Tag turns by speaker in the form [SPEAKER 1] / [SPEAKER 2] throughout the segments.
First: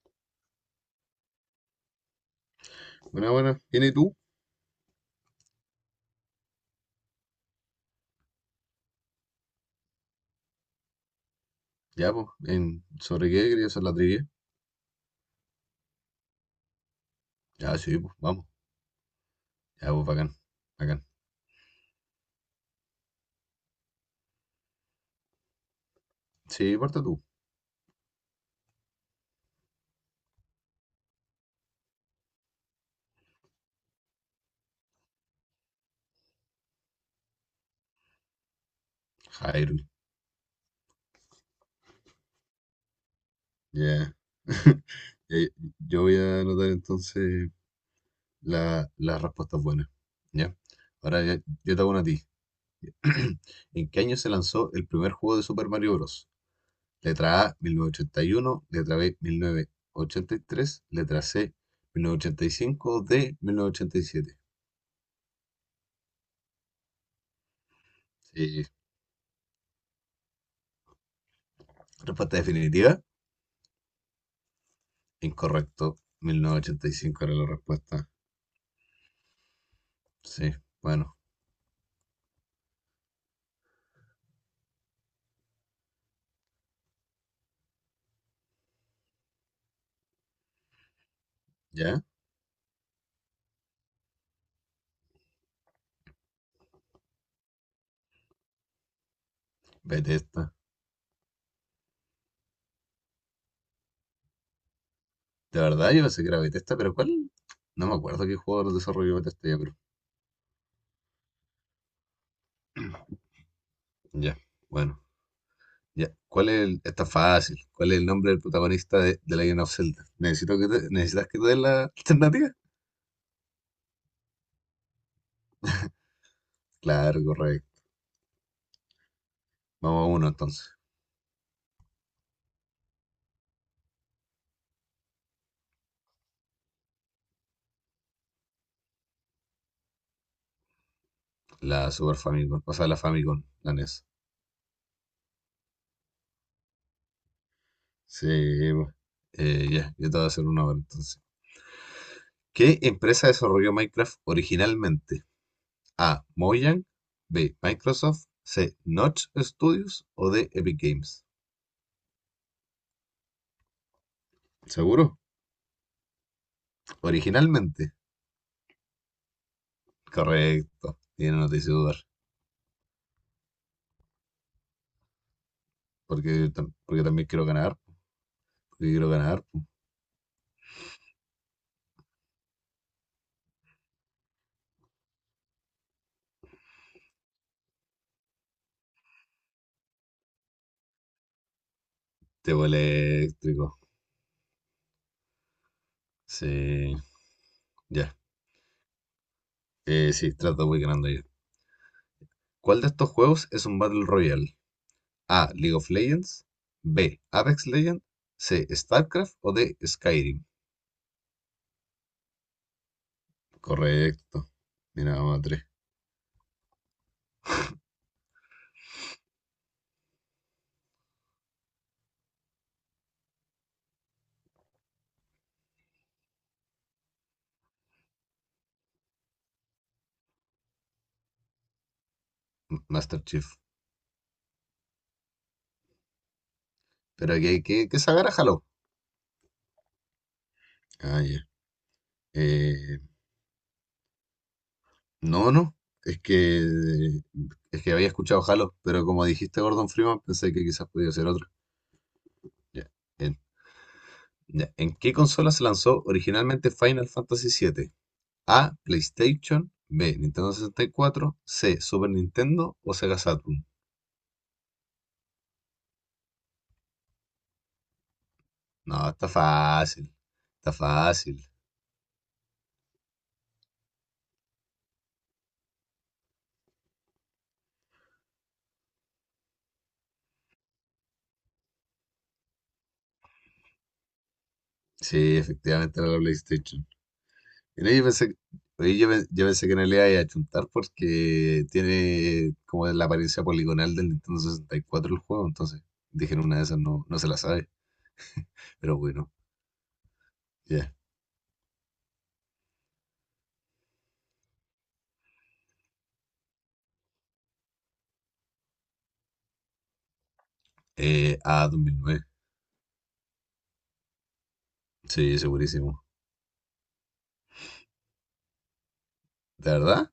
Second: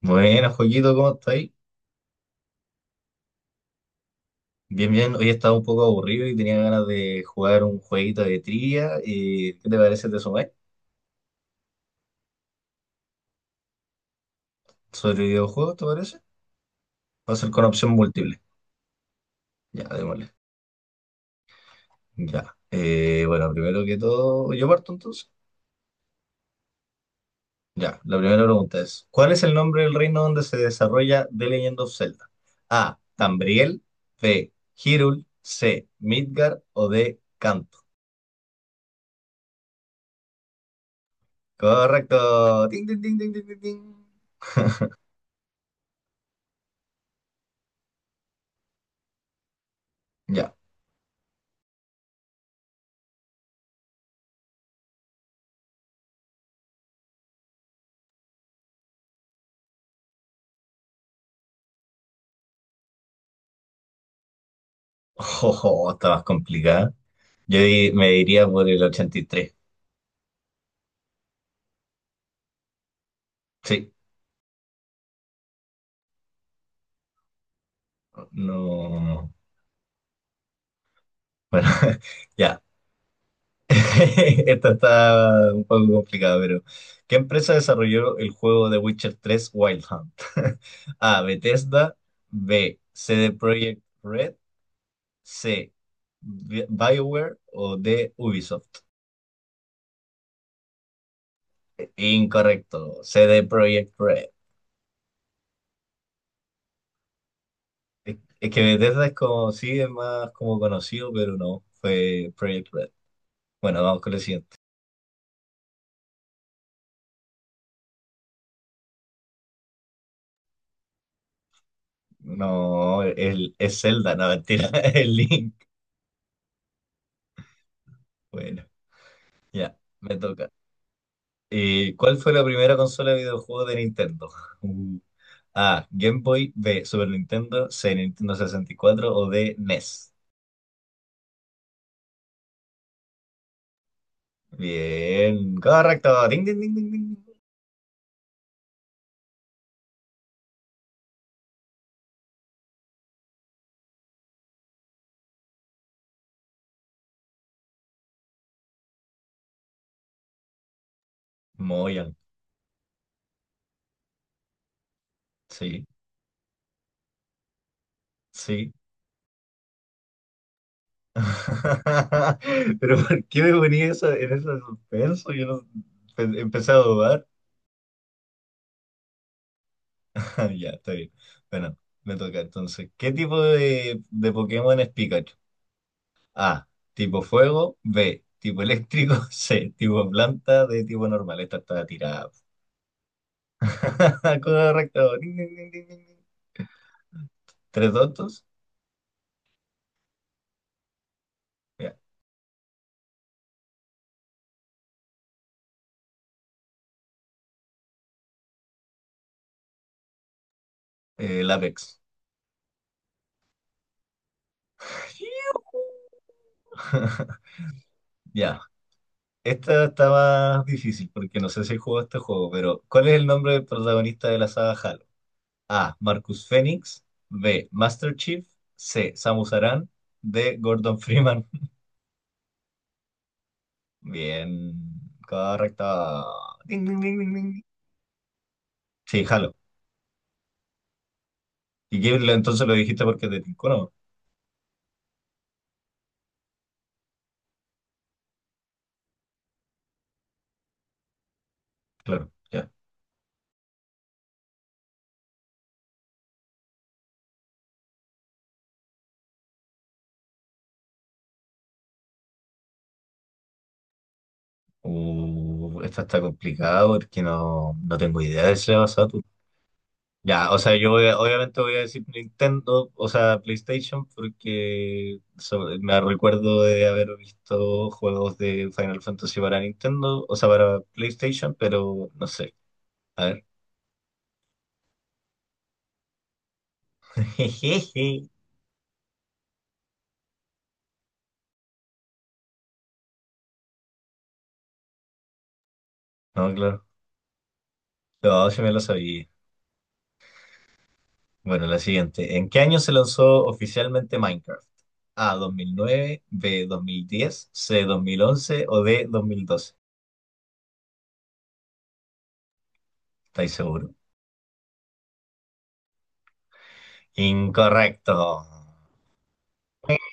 [SPEAKER 1] Buenas, Joaquito, ¿cómo estáis?
[SPEAKER 2] Buena, buena. ¿Viene tú?
[SPEAKER 1] Bien, bien. Hoy estaba un poco aburrido y tenía ganas de jugar un jueguito de trivia. ¿Qué te parece? ¿Te sumáis?
[SPEAKER 2] Ya, pues. ¿Sobre qué querías hacer la trivia?
[SPEAKER 1] ¿Sobre videojuegos, te parece? Va a ser con
[SPEAKER 2] Ya,
[SPEAKER 1] opción
[SPEAKER 2] sí, pues,
[SPEAKER 1] múltiple.
[SPEAKER 2] vamos.
[SPEAKER 1] Ya,
[SPEAKER 2] Ya, pues,
[SPEAKER 1] démosle.
[SPEAKER 2] bacán. Bacán.
[SPEAKER 1] Ya. Bueno, primero que todo, ¿yo parto entonces?
[SPEAKER 2] Sí, parte tú.
[SPEAKER 1] Ya, la primera pregunta es, ¿cuál es el nombre del reino donde se desarrolla The Legend of Zelda? A. Tambriel. B. Hyrule. C. Midgar. O D. Canto.
[SPEAKER 2] Hyrule.
[SPEAKER 1] Correcto. Ding, ding, ding, ding, ding, ding, ding.
[SPEAKER 2] Ya. Eh, Yo voy a anotar entonces las respuestas buenas.
[SPEAKER 1] Ya.
[SPEAKER 2] ¿Ya? Ahora yo te hago una a ti. ¿En qué año se lanzó el primer juego de Super Mario Bros? Letra A, 1981, letra B, 1983, letra C, 1985, D, 1987.
[SPEAKER 1] Jojo, está más complicada. Me diría
[SPEAKER 2] Sí.
[SPEAKER 1] por el 83.
[SPEAKER 2] Respuesta definitiva.
[SPEAKER 1] Sí,
[SPEAKER 2] Incorrecto. Mil novecientos ochenta y cinco era la respuesta.
[SPEAKER 1] no.
[SPEAKER 2] Sí, bueno,
[SPEAKER 1] Bueno, ya. Esta está un poco complicada, pero ¿qué empresa desarrolló el juego de Witcher 3, Wild Hunt? A. Bethesda.
[SPEAKER 2] ya.
[SPEAKER 1] B. C. CD Projekt Red. C. BioWare o D. Ubisoft.
[SPEAKER 2] Bethesda.
[SPEAKER 1] Incorrecto. C. CD Projekt Red.
[SPEAKER 2] De verdad, yo pensé que era Bethesda, pero ¿cuál? No me
[SPEAKER 1] Es
[SPEAKER 2] acuerdo qué
[SPEAKER 1] es que
[SPEAKER 2] jugador
[SPEAKER 1] Bethesda es
[SPEAKER 2] desarrolló Bethesda
[SPEAKER 1] como,
[SPEAKER 2] ya, pero.
[SPEAKER 1] sí, es más como conocido, pero no. Fue Projekt Red. Bueno, vamos con lo
[SPEAKER 2] Ya,
[SPEAKER 1] siguiente.
[SPEAKER 2] bueno. Ya. Está fácil. ¿Cuál es el nombre del protagonista de The Legend of Zelda? ¿Necesitas que te dé la alternativa?
[SPEAKER 1] No, el, es Zelda, no, mentira, es Link.
[SPEAKER 2] Claro, correcto.
[SPEAKER 1] Bueno, ya,
[SPEAKER 2] Vamos a
[SPEAKER 1] me
[SPEAKER 2] uno
[SPEAKER 1] toca.
[SPEAKER 2] entonces.
[SPEAKER 1] ¿Cuál fue la primera consola de videojuegos de Nintendo? Uh, A, Game Boy, B, Super Nintendo, C, Nintendo 64 o D, NES.
[SPEAKER 2] La Super Famicom. O sea, la Famicom, la NES.
[SPEAKER 1] Bien, correcto. Ding, ding, ding, ding, ding.
[SPEAKER 2] Sí, pues. Ya, yo te voy a hacer una ahora entonces. ¿Qué empresa desarrolló Minecraft originalmente? A. Mojang, B. Microsoft, C. Notch Studios o D. Epic Games.
[SPEAKER 1] Muy bien.
[SPEAKER 2] ¿Seguro?
[SPEAKER 1] Sí,
[SPEAKER 2] Originalmente.
[SPEAKER 1] sí.
[SPEAKER 2] Correcto. Tiene no te hice dudar.
[SPEAKER 1] Pero ¿por qué me ponía eso en ese suspenso? Yo no,
[SPEAKER 2] Porque,
[SPEAKER 1] empecé a
[SPEAKER 2] porque
[SPEAKER 1] dudar.
[SPEAKER 2] también quiero ganar. Porque quiero ganar.
[SPEAKER 1] Ah, ya, está bien. Bueno, me toca entonces. ¿Qué tipo de Pokémon es Pikachu? A, tipo fuego, B, tipo eléctrico, C, tipo planta, D, tipo normal. Esta está tirada.
[SPEAKER 2] Tebo eléctrico.
[SPEAKER 1] Correcto. Ding, ding, ding, ding, ding, ding.
[SPEAKER 2] Sí.
[SPEAKER 1] ¿Tres
[SPEAKER 2] Ya.
[SPEAKER 1] dotos?
[SPEAKER 2] Sí, trato, voy ganando ya.
[SPEAKER 1] Ya.
[SPEAKER 2] ¿Cuál de estos juegos es un Battle Royale? A. League of Legends. B. Apex Legends. C. StarCraft o D. Skyrim.
[SPEAKER 1] Lápiz.
[SPEAKER 2] Correcto. Mira, madre.
[SPEAKER 1] Ya. Esta está más difícil porque no sé si jugó este juego, pero ¿cuál es el nombre del protagonista de la saga Halo? A. Marcus Fenix. B. Master Chief. C. Samus Aran. D. Gordon Freeman.
[SPEAKER 2] Master Chief.
[SPEAKER 1] Bien, correcto. Ding, ding, ding, ding,
[SPEAKER 2] Pero
[SPEAKER 1] ding.
[SPEAKER 2] que se agarra, jalo.
[SPEAKER 1] Sí, jalo.
[SPEAKER 2] Ah, ya.
[SPEAKER 1] ¿Y qué, entonces lo
[SPEAKER 2] Eh,
[SPEAKER 1] dijiste porque te tincó, no?
[SPEAKER 2] no, no. Es que, es que había escuchado Halo, pero como dijiste Gordon Freeman, pensé que quizás podía ser otro.
[SPEAKER 1] Claro, ya.
[SPEAKER 2] Ya. En, ya. ¿En qué consola se lanzó originalmente Final Fantasy VII? A. PlayStation. B. Nintendo 64. C. Super Nintendo o Sega Saturn.
[SPEAKER 1] Esta está complicada porque no, no tengo idea de ese
[SPEAKER 2] No,
[SPEAKER 1] tú.
[SPEAKER 2] está fácil.
[SPEAKER 1] Ya, o
[SPEAKER 2] Está
[SPEAKER 1] sea,
[SPEAKER 2] fácil.
[SPEAKER 1] obviamente voy a decir Nintendo, o sea, PlayStation, porque me recuerdo de haber visto juegos de Final Fantasy para Nintendo, o sea, para PlayStation, pero no sé. A ver.
[SPEAKER 2] Sí, efectivamente era la PlayStation. Mira, yo
[SPEAKER 1] Jejeje.
[SPEAKER 2] pensé, oye, yo pensé que no le iba a achuntar porque tiene como la apariencia poligonal del Nintendo 64 el juego, entonces dijeron
[SPEAKER 1] No,
[SPEAKER 2] una de esas
[SPEAKER 1] claro.
[SPEAKER 2] no, no se la sabe,
[SPEAKER 1] No, sí me lo
[SPEAKER 2] pero
[SPEAKER 1] sabía.
[SPEAKER 2] bueno, ya.
[SPEAKER 1] Bueno, la siguiente. ¿En qué año se lanzó oficialmente Minecraft? A, 2009, B, 2010, C, 2011 o D, 2012.
[SPEAKER 2] 2009,
[SPEAKER 1] ¿Estáis seguro?
[SPEAKER 2] sí, segurísimo.
[SPEAKER 1] Incorrecto.
[SPEAKER 2] ¿De verdad?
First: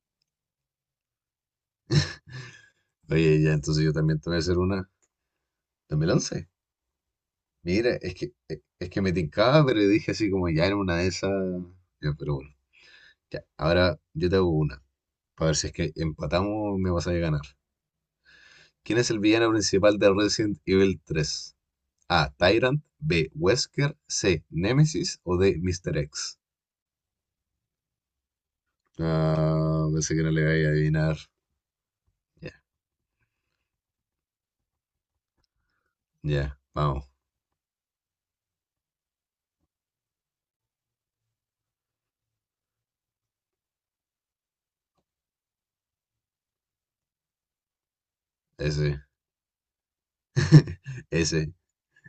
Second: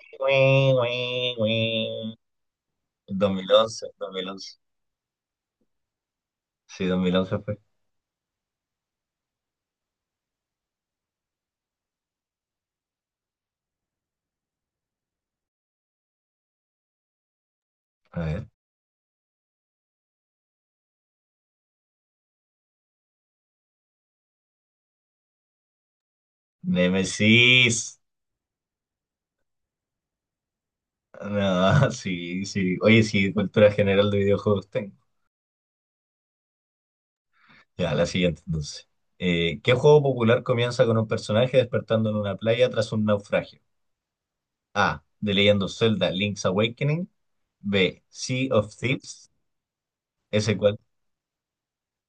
[SPEAKER 1] Dos
[SPEAKER 2] Oye,
[SPEAKER 1] mil
[SPEAKER 2] ya, entonces
[SPEAKER 1] once,
[SPEAKER 2] yo
[SPEAKER 1] dos
[SPEAKER 2] también
[SPEAKER 1] mil
[SPEAKER 2] te voy a
[SPEAKER 1] once.
[SPEAKER 2] hacer una. ¿2011?
[SPEAKER 1] Sí, 2011 fue.
[SPEAKER 2] Mira, es que me tincaba, pero dije así como ya era una de esas. Ya, pero bueno, ya. Ahora yo te hago una, para ver si es que empatamos me vas a ganar.
[SPEAKER 1] A ver.
[SPEAKER 2] ¿Quién es el villano principal de Resident Evil 3? A. Tyrant. B. Wesker. C. Nemesis. O D. Mr. X.
[SPEAKER 1] Nemesis.
[SPEAKER 2] Ah, pensé que no le iba a adivinar.
[SPEAKER 1] No, sí,
[SPEAKER 2] Ya,
[SPEAKER 1] sí. Oye, sí, cultura general de videojuegos tengo.
[SPEAKER 2] ya, vamos.
[SPEAKER 1] Ya, la siguiente entonces. ¿Qué juego popular comienza con un personaje despertando en una playa tras un naufragio? A. The Legend of Zelda Link's Awakening. B. Sea of
[SPEAKER 2] Ese.
[SPEAKER 1] Thieves. ¿Ese cuál?
[SPEAKER 2] Ese.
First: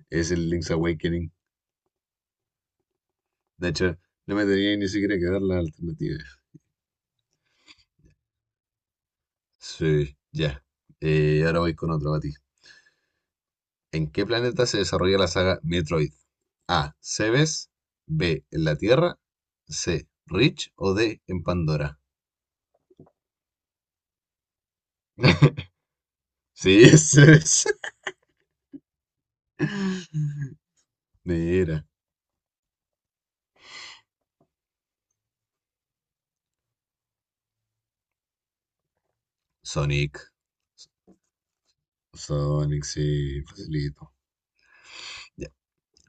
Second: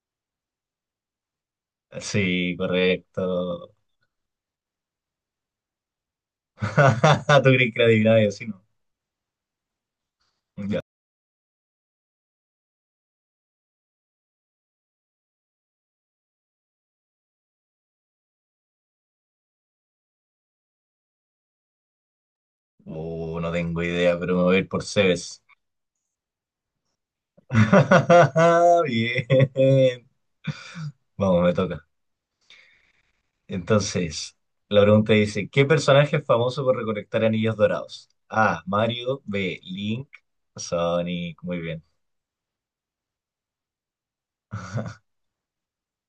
[SPEAKER 2] Es el Link's Awakening.
[SPEAKER 1] Sí,
[SPEAKER 2] De
[SPEAKER 1] correcto.
[SPEAKER 2] hecho, no me tenía ni siquiera que dar la alternativa.
[SPEAKER 1] ¿Tú crees que era adivinaba y así, no?
[SPEAKER 2] Sí, ya.
[SPEAKER 1] Ya.
[SPEAKER 2] Ahora voy con otro para ti. ¿En qué planeta se desarrolla la saga Metroid? A. Cebes. B. En la Tierra. C. Rich. O D. En Pandora.
[SPEAKER 1] No tengo idea, pero me voy a ir por Cebes.
[SPEAKER 2] Sí, ese es.
[SPEAKER 1] Bien. Vamos, me toca.
[SPEAKER 2] Mira,
[SPEAKER 1] Entonces, la pregunta dice, ¿qué personaje es famoso por recolectar anillos dorados? A. Mario. B. Link.
[SPEAKER 2] Sonic.
[SPEAKER 1] Sonic. Muy bien.
[SPEAKER 2] Sonic, sí, facilito. Ya.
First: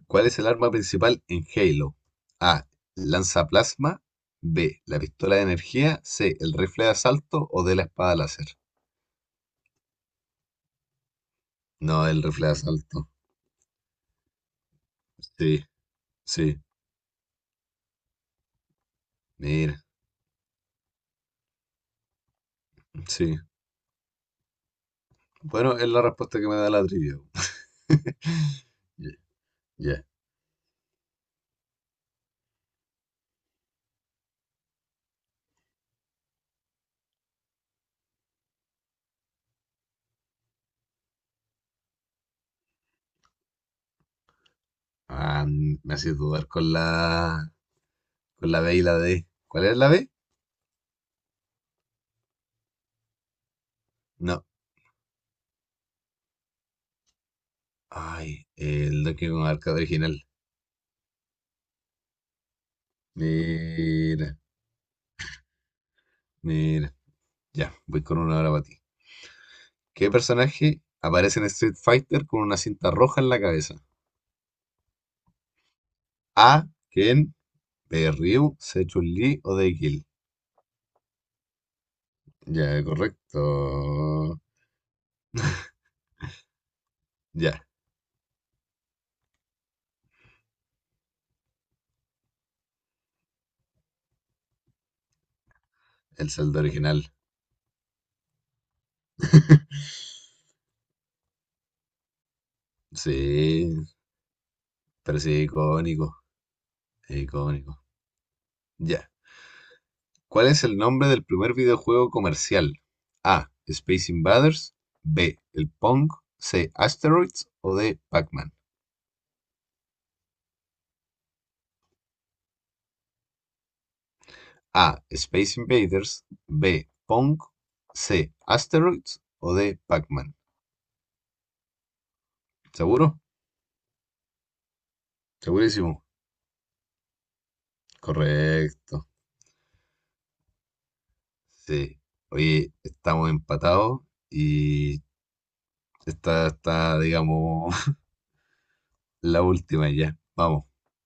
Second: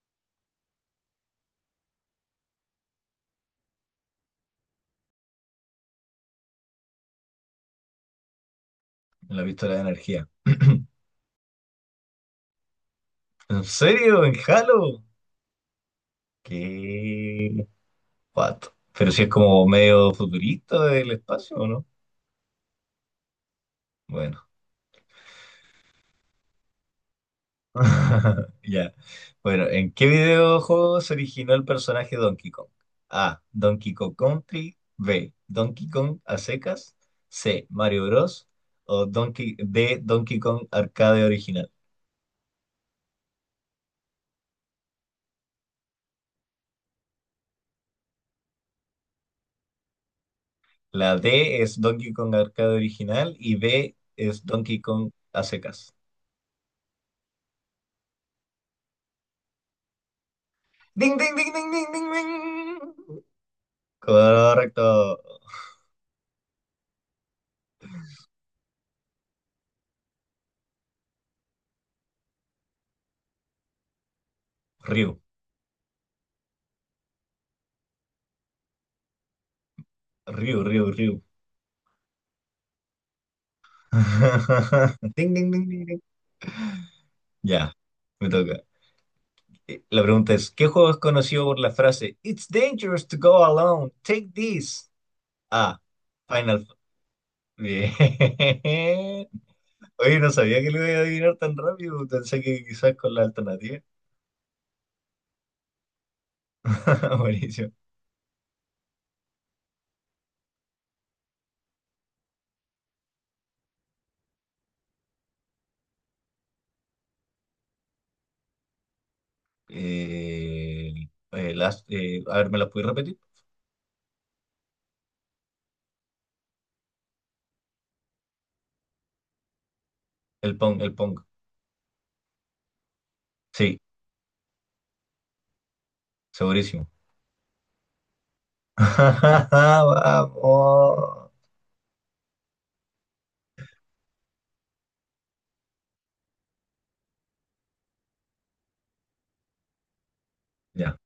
[SPEAKER 2] ¿Cuál es el arma principal en Halo? A. lanza plasma. B. La pistola de energía. C. El rifle de asalto o de la espada láser.
[SPEAKER 1] La pistola de energía.
[SPEAKER 2] No, el rifle de asalto.
[SPEAKER 1] ¿En serio? ¿En Halo?
[SPEAKER 2] Sí, sí.
[SPEAKER 1] Qué pato. Pero si es como
[SPEAKER 2] Mira,
[SPEAKER 1] medio futurista del espacio, ¿o no?
[SPEAKER 2] sí.
[SPEAKER 1] Bueno.
[SPEAKER 2] Bueno, es la respuesta que me da la trivia.
[SPEAKER 1] Ya.
[SPEAKER 2] Ya.
[SPEAKER 1] Bueno, ¿en
[SPEAKER 2] Ya.
[SPEAKER 1] qué videojuego se originó el personaje Donkey Kong? A. Donkey Kong Country. B. Donkey Kong a secas. C. Mario Bros. O Donkey, D. Donkey Kong Arcade original.
[SPEAKER 2] Ah, me haces dudar con la B y la D. ¿Cuál es la B?
[SPEAKER 1] La D es Donkey Kong Arcade original y B es
[SPEAKER 2] No.
[SPEAKER 1] Donkey Kong a secas.
[SPEAKER 2] Ay, el Donkey Kong Arcade original.
[SPEAKER 1] ¡Ding, ding, ding, ding, ding, ding, ding!
[SPEAKER 2] Mira,
[SPEAKER 1] Correcto.
[SPEAKER 2] mira. Ya, voy con una hora para ti. ¿Qué personaje aparece en Street Fighter con una cinta roja en la cabeza?
[SPEAKER 1] Ryu.
[SPEAKER 2] A. Ken. B. Ryu. C. Chun-Li o D. Gil.
[SPEAKER 1] Ryu, Ryu, Ryu.
[SPEAKER 2] Ya, correcto.
[SPEAKER 1] Ding, ding, ding, ding, ding.
[SPEAKER 2] Ya,
[SPEAKER 1] Ya, me toca. La pregunta es, ¿qué juego es conocido por la frase It's dangerous to go alone, take this? A.
[SPEAKER 2] el saldo
[SPEAKER 1] Final...
[SPEAKER 2] original.
[SPEAKER 1] Bien. Oye, no sabía que lo iba a adivinar tan rápido. Pensé que quizás con la alternativa.
[SPEAKER 2] Sí, pero sí, icónico.
[SPEAKER 1] Buenísimo.
[SPEAKER 2] Icónico. Ya. ¿Cuál es el nombre del primer videojuego comercial? A. Space Invaders. B. El Pong. C. Asteroids. O D. Pac-Man.
[SPEAKER 1] A ver, ¿me las puedes repetir?
[SPEAKER 2] A. Space Invaders. B. Pong. C. Asteroids. O D. Pac-Man.
[SPEAKER 1] El Pong, el Pong.
[SPEAKER 2] ¿Seguro?
[SPEAKER 1] Sí,
[SPEAKER 2] Segurísimo.
[SPEAKER 1] segurísimo.
[SPEAKER 2] Correcto.
[SPEAKER 1] Vamos.
[SPEAKER 2] Sí. Oye, estamos empatados y esta está, digamos, la última ya. Vamos.
[SPEAKER 1] Ya.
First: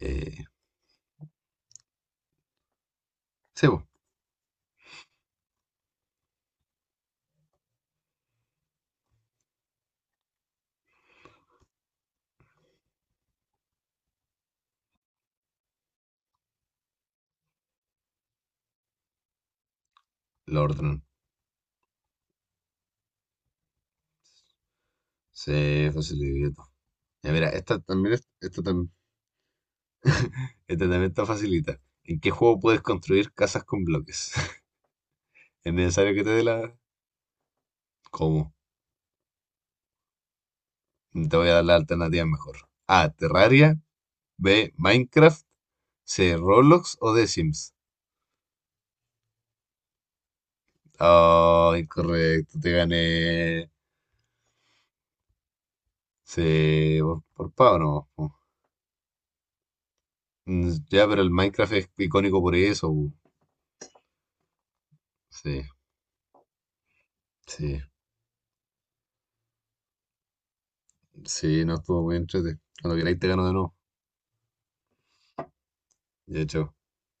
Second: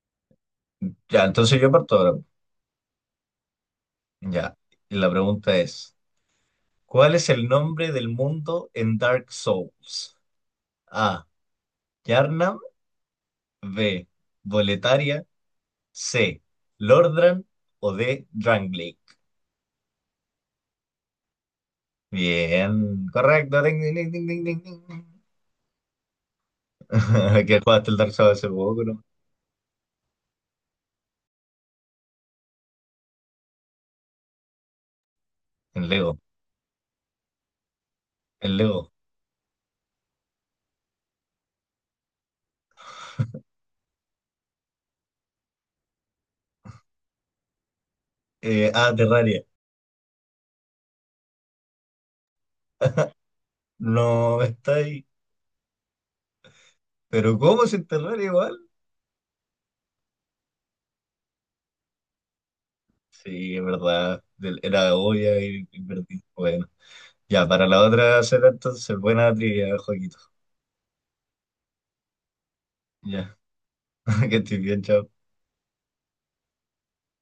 [SPEAKER 2] Eh,
[SPEAKER 1] Ya, entonces yo parto ahora.
[SPEAKER 2] sí, po,
[SPEAKER 1] Ya, y la pregunta es, ¿cuál es el nombre del mundo en Dark Souls? A. Yharnam, B. Boletaria, C. Lordran o D. Drangleic.
[SPEAKER 2] lo ordenan.
[SPEAKER 1] Bien, correcto. Ding, ding, ding, ding, ding, ding, ding.
[SPEAKER 2] Se facilitó. Ya, mira,
[SPEAKER 1] Que
[SPEAKER 2] esta
[SPEAKER 1] jugaste el Dark
[SPEAKER 2] también,
[SPEAKER 1] Souls hace poco, ¿no?
[SPEAKER 2] esta también está facilita. ¿En qué juego puedes construir casas con bloques? ¿Es
[SPEAKER 1] En Lego,
[SPEAKER 2] necesario que te dé la?
[SPEAKER 1] en
[SPEAKER 2] ¿Cómo?
[SPEAKER 1] Lego.
[SPEAKER 2] Te voy a dar la alternativa mejor. A. Terraria. B. Minecraft. C. Roblox o The Sims.
[SPEAKER 1] Terraria.
[SPEAKER 2] Oh, incorrecto. Te gané.
[SPEAKER 1] No, está ahí.
[SPEAKER 2] Sí, por,
[SPEAKER 1] ¿Pero
[SPEAKER 2] por
[SPEAKER 1] cómo es
[SPEAKER 2] pavo
[SPEAKER 1] en
[SPEAKER 2] ¿no?
[SPEAKER 1] Terraria
[SPEAKER 2] po.
[SPEAKER 1] igual?
[SPEAKER 2] Ya, pero el Minecraft es icónico por eso. Po.
[SPEAKER 1] Sí, es verdad. Era obvia y
[SPEAKER 2] Sí,
[SPEAKER 1] y perdí. Bueno. Ya, para la
[SPEAKER 2] sí.
[SPEAKER 1] otra será entonces buena trivia, Joaquito.
[SPEAKER 2] Sí, no estuvo muy entrete. Cuando queráis te
[SPEAKER 1] Ya,
[SPEAKER 2] gano de nuevo.
[SPEAKER 1] que estoy bien, chao.
[SPEAKER 2] De hecho.